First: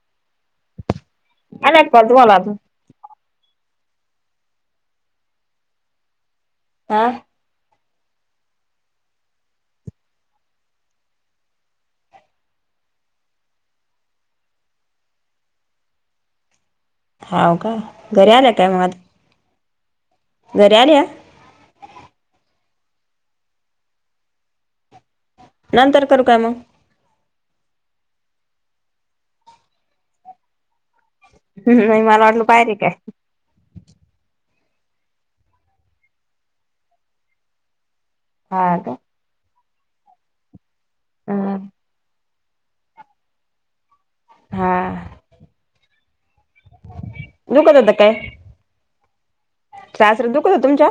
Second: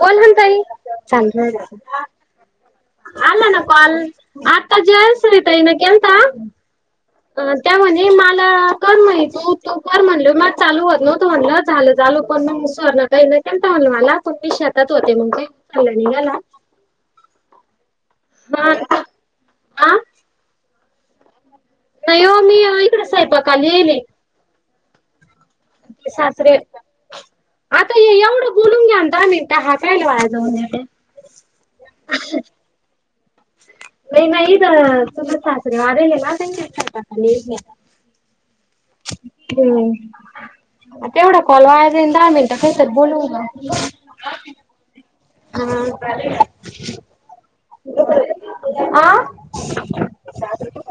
कोण [unintelligible] ताई आला का कॉल तुम्हाला आता? [unintelligible] आला ना कॉल आता जयश्री ताईन केलता त्या अ त्या म्हणे माला कर म्हने तू तू कर म्हणल माज चालू होत नव्हत म्हणल झालं चालू पण मग सुवर्णाताईला केलता म्हणल मला पण मी शेतात होते मंग काही चालं [unintelligible] निघाला. हाव का घरी आल्या काय हा मग आता? हा घरी आल्या? नाही ओ मी इकड स्वयंपाकाली यीले. नंतर आमचे करू काय मग? सासरे आता हे एवढं बोलून घ्या ना दहा मिनिटं हा कायला वाया जाऊन देते. हू हू, नाही मला वाटलं बाहेर हे काय? नाही नाही इथं चुलत सासरे वारलेले ना त्यांच्या इथं स्वयंपाकाला येईल मी आता. हा काय? आता तेवढा कॉल वायनदहा मिनटं काही तरी बोलू घ्या. हा [unintelligible] दुखत होत काय आ सासर दुखत हूत तुमच्या?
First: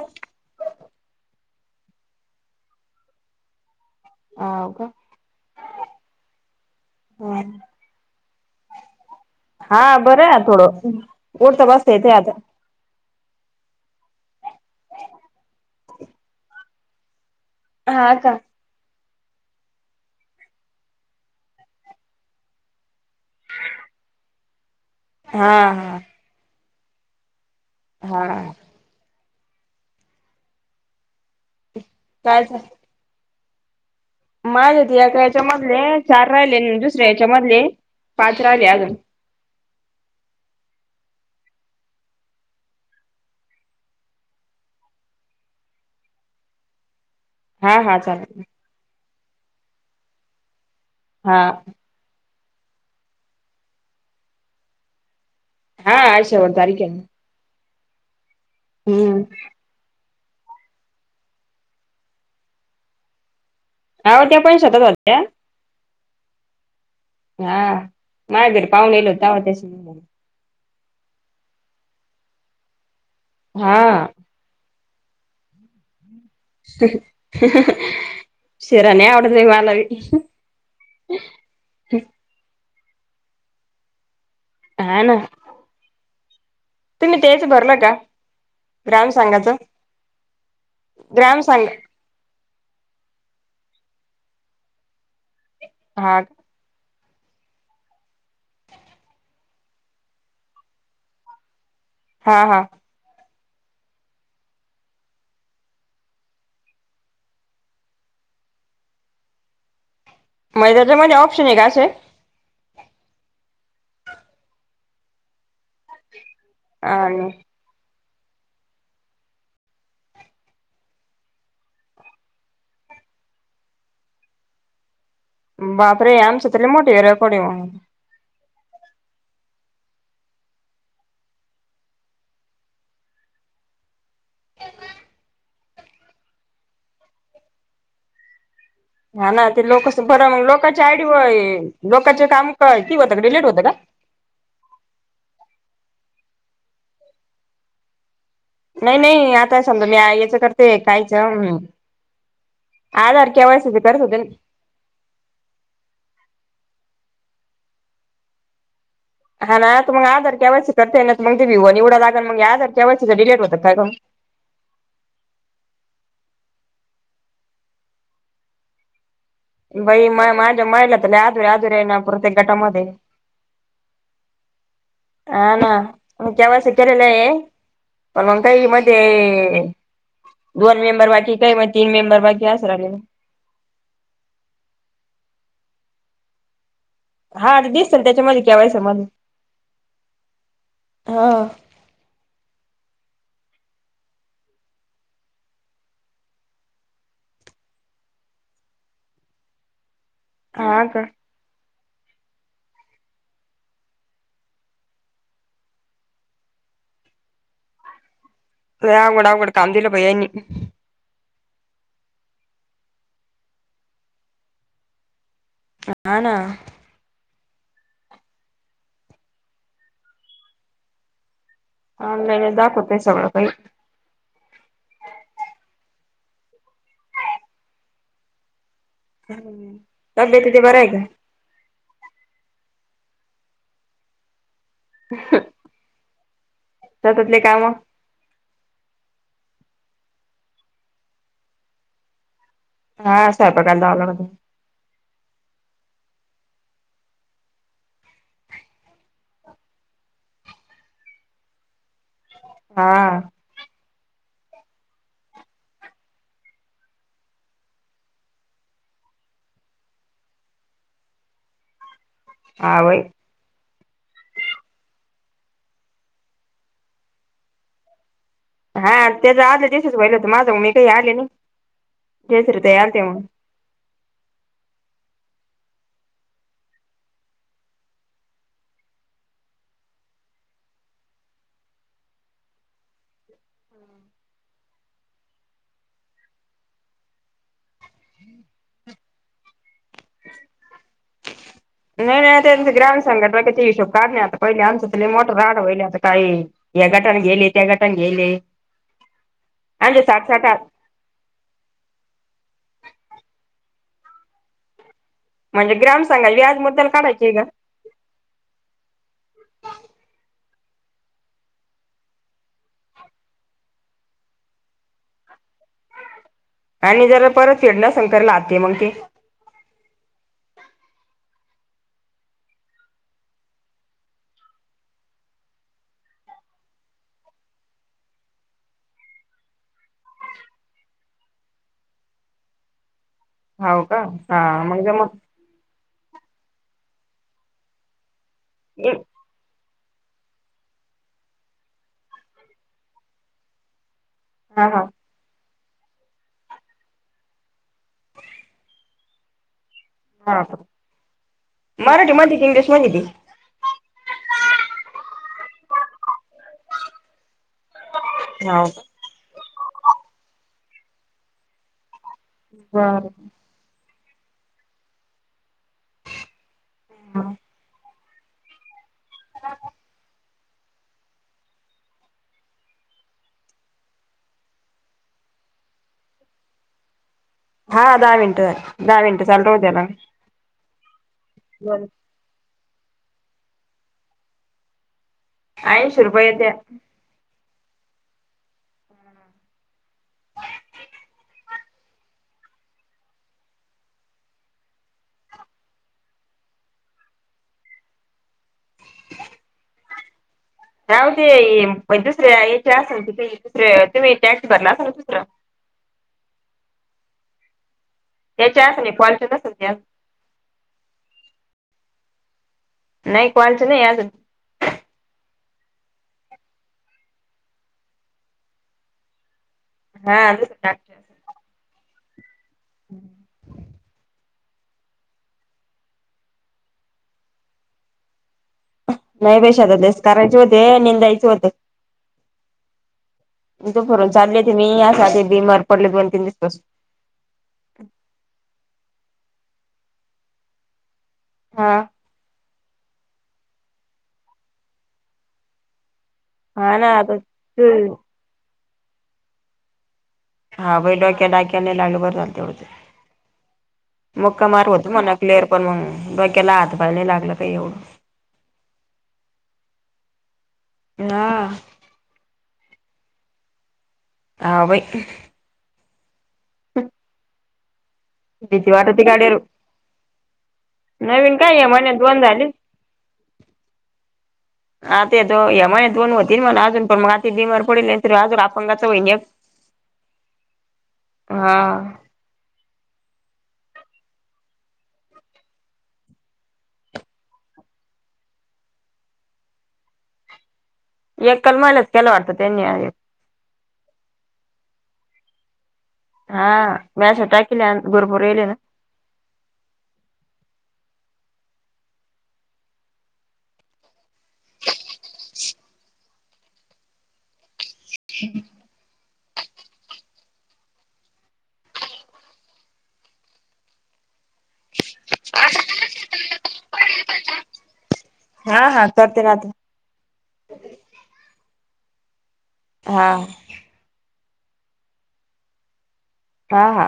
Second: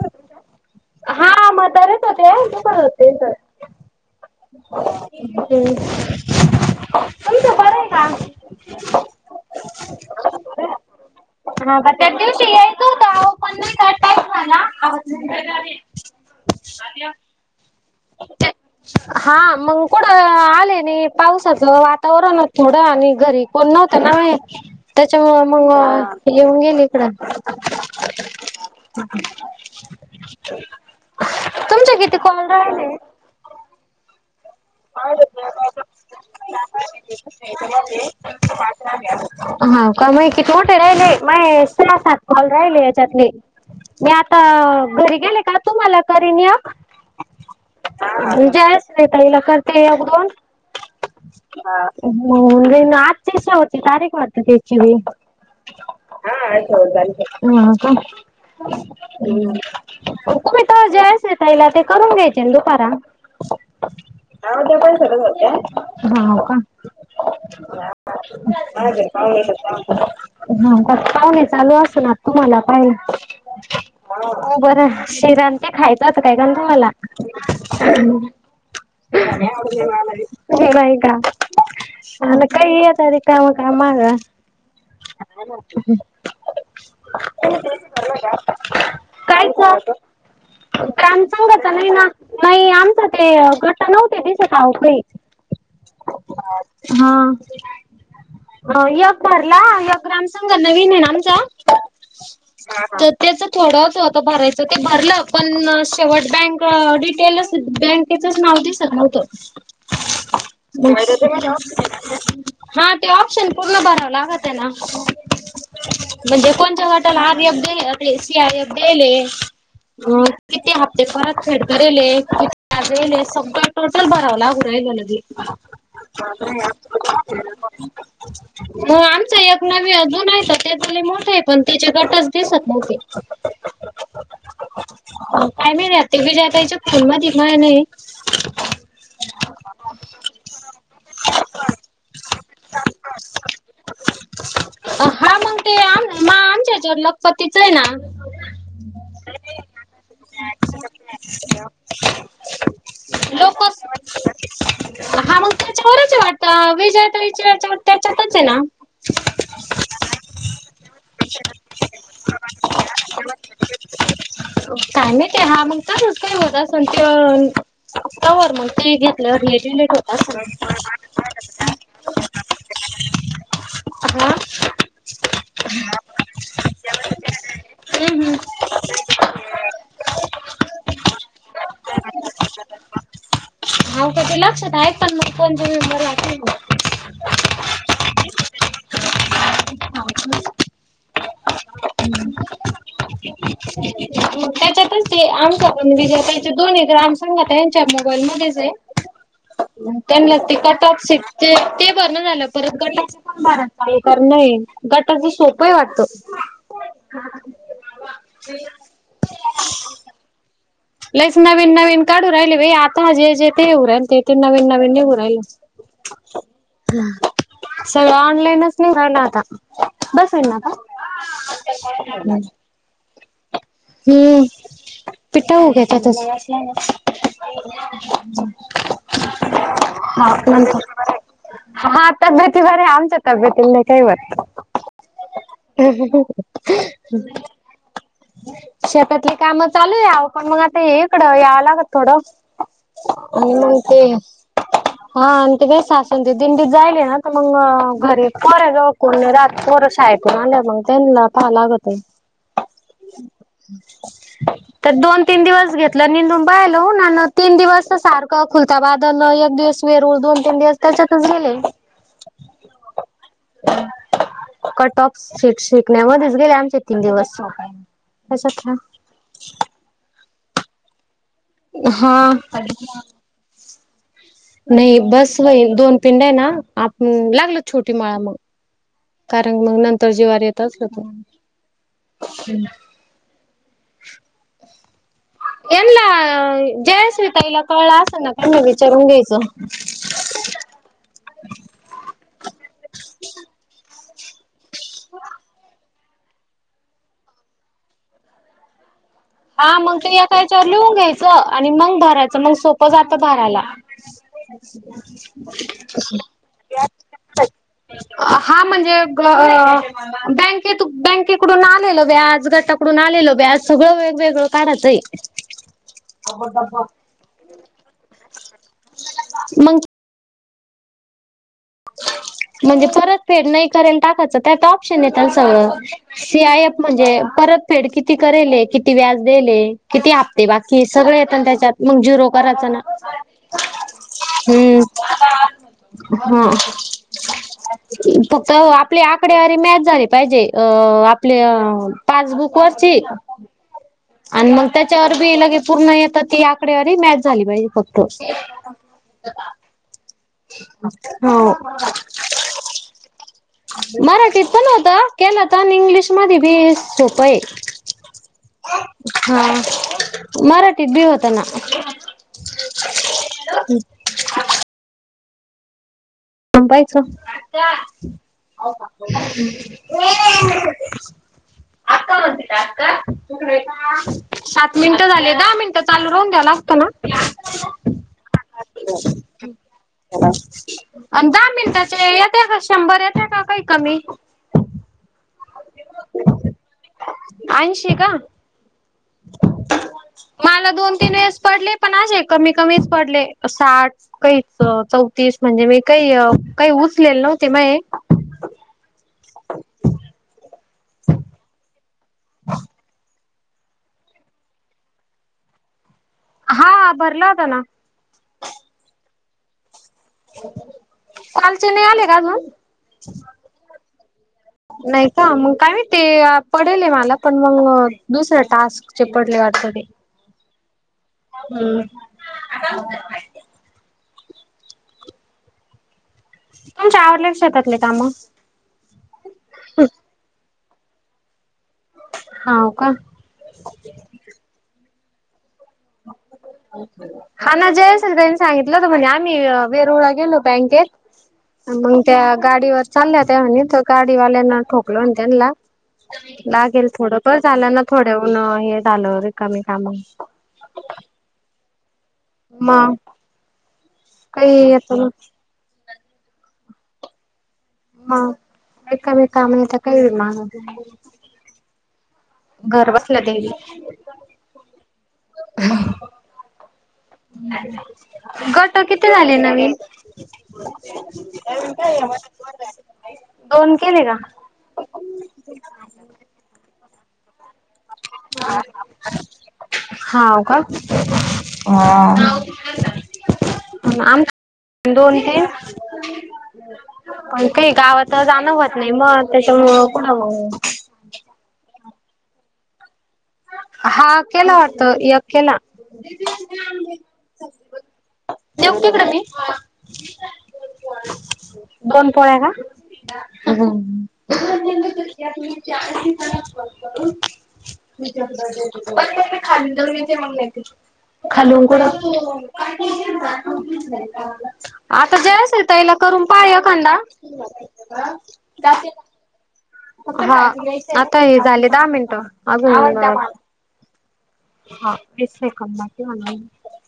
हा म्हातारेच होते दुखत होत तेच हाव का? हम्म तेच [unintelligible] हा हा बरं आहे आता थोडं. [unintelligible] उठता बसता त्या येतंय आता. दिवशी यायचं होत अहो पण नाही का टाईम झाला हा का? हा मंग कुट आले नाही पावसाच वातावरण हो थोडं आणि घरी कोण नव्हतं ना [unintelligible] त्याच्यामूळ हा हा मग येऊन गेले इकडं हा तुमच्या किती कॉ काय माझ्या ते हा एक यायाच्या मधले चार राहिले दुसऱ्या यायाच्या मधले पाच राहिले अजून हा का माहे किती मोठे राहिले माहे सहा सात कॉल राहिले याच्यातले मी आता घरी गेले का तुम्हाला करीन एक हा हा चालेल. जयश्री ताई ला करते एक, दोन हा होेन जाईन आजची शेवटची तारीख वाटतं त्याची बी हा आज शेवटची तारीख येना हा का हम्म हम्मं तुम्ही तव जयश्री ताईंला ते करून घ्यायचे दुपारा त्या अहो त्याया शेतात पण सरच होत्या. होत्या हाव का हा माझ्या घरी [unintelligible] हा पाहुणे आले होते तवा त्याची का पाहुणे चालू असल आता तुम्हाला पाहिला हा हो बरं शिरा अन ते खायच अस काय गंगू मला शिरा नाही [unintelligible] आवडत बाई मला बी नाही का आन काय यता रिकामं काम माझं हा ना हॅलो [unintelligible] तुम्ही तेहेच भरलं का? ग्रामसंघाचं ग्रामसंघाच नाही ना नाही आमच ते गट नव्हते दिसत अहो कई हा हा यक भरला यक ग्रामसघांन नवीन ये आमचा हा हा [unintelligible] त्याच थोडं अस होत भरायचं ते भरलं पण शेवट बँक डिटेलच बँक त्याचच नाव दिसत नव्हतं म्हणजे त्याच्यामध्ये ऑप्शन आहे का असे हा ते ऑप्शन पूर्ण भराव लागत्यना म्हणजे कोणच्या गटाला आणि आर एफ जे आहे ना ते सी आर एफ देयेल हे अ किती हप्ते परतफेड करेल हे की [inaudible] हा देयेल हे सगळे टोटल भराव लागू राह्यलं ना ते बापरे आमच तर लई मोठं ए रिकार्ड हे मंग [inaudible] हो आमच एक नवी अजून आहे त ते त लई मोठ आहे पण त्याचे गटच दिसत नव्हते काय मही राते विजया ताईचे फोन मध्ये माहेने हा ना ते लोकस बरं मग लोकची आयडी वये लोकचे काम काय की होतं का डिलीट होतं का हा मंग ते आम म आमच्या याच्यावर लखपतीच आहे ना नही, नही आता समजा मीया करते [unintelligible] आधार के वायसीच करत लोकच होते न हा मग त्याच्यावरच आहे वाटत विजया ताई याच्यावर त्याच्यातच आहे ना हा ना त म आधार केयसी करतेय ना मग ते व निवडायला लागल मग आधार केवायसी डिलेट होतं काय जनु काय माहिती हा म्हणता नच काही होत असल तर तवर मग ते घेतल्यावर हे डिलेट बाई होत माय असेल माझ्या महिला तर लई अधूर्‍या, अधूर्‍या आहे ना प्रतेक गटामध्ये हा हा ना तुमच्या वर्षी केलेलय हम्म पण हम्म मंग काही मध्ये. दोन मेंबर बाकी काय मग तीन मेंबर बाकी असं राहिले. हाऊ का ते लक्षात आहे पण मग कोणचे मेंबर लागताहेत ते. हा दिसल त्याच्यामध्ये के वाय सी मध्ये. [inaudible] मग त्याच्यातच ते आमचा पण विजयाताई चे दोन हे त ग्राम संघात हाय. च्या मोबाल मध्येच हे त्यांना ते हा का कटऑफ सीट. ते ते भरण झालं परत गटाच पण भरा ते करण हे गटाची सोप हे वाटत. हा ते [inaudible] लई आवघड आवघड काम दिलं बाई यांनी. लईच नवीन नवीन काढू राहिली बाई आता हा जे जे ते हे होवू राह्यलं ते ते नवीन नवीन निघू राह्यल. हा ना, अ सगळं ऑनलाईनच निघाल आता बसेल ना ग. ऑनलाइनच दाखवतय सगळं काही. हम्म. पिटा हो ज्याच्यातच. हम् तब्येती तेे बरं हाय का? हा तब्येती बर्‍या आहे आमच्या तब्येतीला नाही काही व्हत. ह [inaudible] ह [inaudible] शेतातली काम. शेतातली काम चालू यावं पण मग आता इकडं यावं लागत थोडं. हो म्हणते. ह [inaudible] हा आणि ते काय सासूनते दिंडीत जायले ना तर मग अ घरी पर जाऊ कोण रात पोर शायेत आल्या मग त्यांना पाहा लागत. हा, तर दोन तीन दिवस घेतलं निंदून बाहेलून आन तीन दिवस त सारखं. खुलता बादल एक दिवस मेरूळ दोन तीन दिवस त्याच्यातच गेले. आ वई. क टॉप शीट शिकण्या मध्येच गेले आमचे तीन दिवस. याच्यात घ्या. हा त्याच्या आलं जसेस वहिला होत माझं मी काही आले ना हा जसर याल तेव्हा. नाही बस वई दोन पिंड आहे ना आप लागलो छोटी माळा मग. कारण मग नंतर जीवार येतच हो. हम्. एला जयश्री तईला कळसना कमी विचार घ्यायचं. नाही नाही त्यां ग्राम संघटला क हिशोब काढण्य पहिले आमच त मोठर राड वईल आता काही. या गटने गेले त्या गटने गेले. हा मग आमचे तू या साठ काय साठ चवर लिहून घ्याच''--'' च आणि मग भरायचं मग सोपं जात भरायला. म्हणजे ग्राम सांगा व्याजबद्दल काढायची आहे का. हा म्हणजे ग. बँकेत बँकेकडून आलेल व्याज गटाकडून आलेल व्याज सगळं व''--'' ग वेगळ काढते. आणि जर परत फेड नसेल तर लाभते मग ते. मग- म्हणजे परत फेड नाही करून टाकायचं. त्यात ऑप्शन येेत ना सगळं. सी आय फ म्हणजे परत फेड किती करेल ए? किती व्याज देयेल ए? किती हफ्ते बाकी? सगळ येत ना त्याच्यात. मग जिरो कराचं ना? हाव का? हा. मग जमलं. हो. [inaudible] आकडेवारी मॅच झाली पाहिजे. अ आपल्या पासबुक वरची. आणि हा मग हा त्याच्यावरबी लगे पूर्ण येत. ती आकडेवारी मॅच झाली पाहिजे फक्त. ह हां. मराठी मधे का इंग्लिश मधे ए ते? मराठीत पण होत. केल तर इंग्लिश मध्ये बी सोपए. हाव का? हा. मराठी बी होत ना. बर. हॅलो. [unintelligible] सात मिनिटं झाले. दहा मिनिटं चालू राहून द्याव लागतं ना? हा. दहा मिनिट. दहा मिनट चालू राहू दया ना. आणि दहा मिनिटाचे येत का? शंभर येत्या का काही कमी? ऐंशी रुपये येत्या. ऐनशी का? हं. मला दोन तीन वेळेस पडले. पण असे कमी कमीच पडले. साठ- काहीच चौतीस. म्हणजे मी काही काही उचलेल नव्हते [unintelligible] का हो ते दुसऱ्या याचे असेल त ते दुसर तुम्ही टॅक्स भरला असल ना दुसरा? हा. भरला होता ना. त्याच्या [unintelligible] का सध्या? कालचे नाही आले का अजून? नाही कालचे नाही आले. नाही का? मग काय माहिती ते पडेल आहे मला पण मग दुसरे टास्क. [unintelligible] हा. अ हम्म. तुमचे आवरले ना शेतातले काम? जाऊ दे शेतातलेच करायचे होते. निंदायच होत. हाव का? दुपारून चालले होते मी. यासाठी बीमार पडले दोन तीन दिस पासून. हा ना. जयेश आणि त्यांनी सांगितलं होत. म्हणे आम्ही वेरूळला गेलो होतो बँकेत. हा मंग त्या गाडीवर चालल्या होत्या म्हणे. त्या गाडीवाल्यान ठोकल म्हणे त्यांना. हा लागेल ना आता थोडं. बर झालं ना थोडहून हे झालं. रिकामी काम. हा बाई डोक्या डाक्याला नाही लागलं. बर झाल. मग मुक्का काही मार होतो येत म्हणा क्लिअर. पण मग डोक्याला हात पाय लय लागलं का एवढं? हा एक मेकान हित काय बी हा. घर बसल्या द्यायली. हा बाई. [inaudible] [unintelligible] [unintelligible] भीती गट वाटती किती झाले गाडीवर नवीन? नवीन काय या महिन्यात दोन झाली. दोन केले का? आत त्यो या महिन्यात दोन व्हती ना मला आजुन पण मग आता बीमार पडीले. हा का? हा. आम - पण दोन तीन पण काही गावात जाणं होत नाही मग त्याच्यामुळं कुढ बगु? एकाल महिलास केला वाटत त्यांनी आहेर. हा केला वाटत एकेला. हा म्या अश्या टाकल्यान बरोबर याल्या ना? तिकड बी दोन पोळ्या का? तुम्ही चार दिवसांना कॉल करून तुमच्याकडं देते [inaudible] खालून कुढ? आता जय असील तायला करून पाहा एकांदा. ते नातं हा आता हे झाले दहा मिनट हा अजून हा तेच मी करणार की म्हणलं. हा.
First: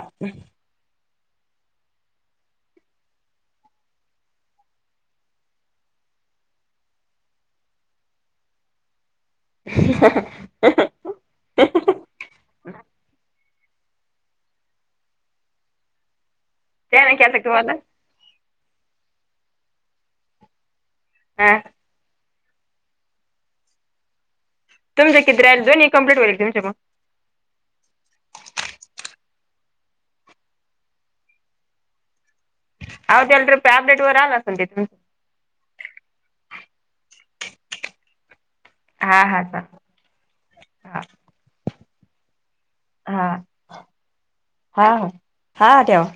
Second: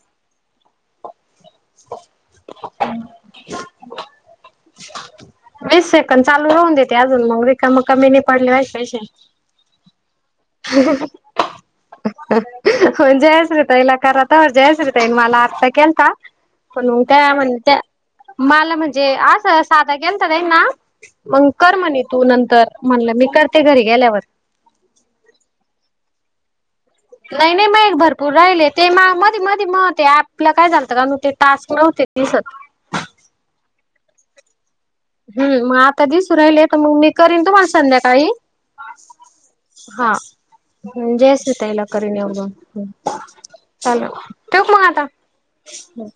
[inaudible] [inaudible] वीस सेकंद, चालू राहून देते अजून मग रिकाम कमी नाय पडले पाहिजे पैशे. [unintelligible] [unintelligible] जयश्री ताईला कराता जयश्री ताईन मला आत्ता केलता. पण नाही त्या केलता तुम्हाला म्हणत्या मला म्हणजे अस साधा गेलता त्यांना मग हा. कर म्हणे. तू नंतर म्हणलं मी करते घरी गेल्यावर. तुमं किती राहील दोन्ही कम्पलेट होईले का तुमचे म? नाय नाय मये एक भरपूर राहिले ते माय मधी मधी म ते अँपला काय झालतं का ते म टास्क नव्हते दिसत. आव त्याला अपडेट वर आला आसन. हम् म आता दिसू राहिलय तर मग मी करीन तुम्हाला संध्याकाळी. हा हा चालेल हा हा हम् जयश्री ताईला करीन म. हा चला ठेवू का म हा हा हा ठेवा. आता?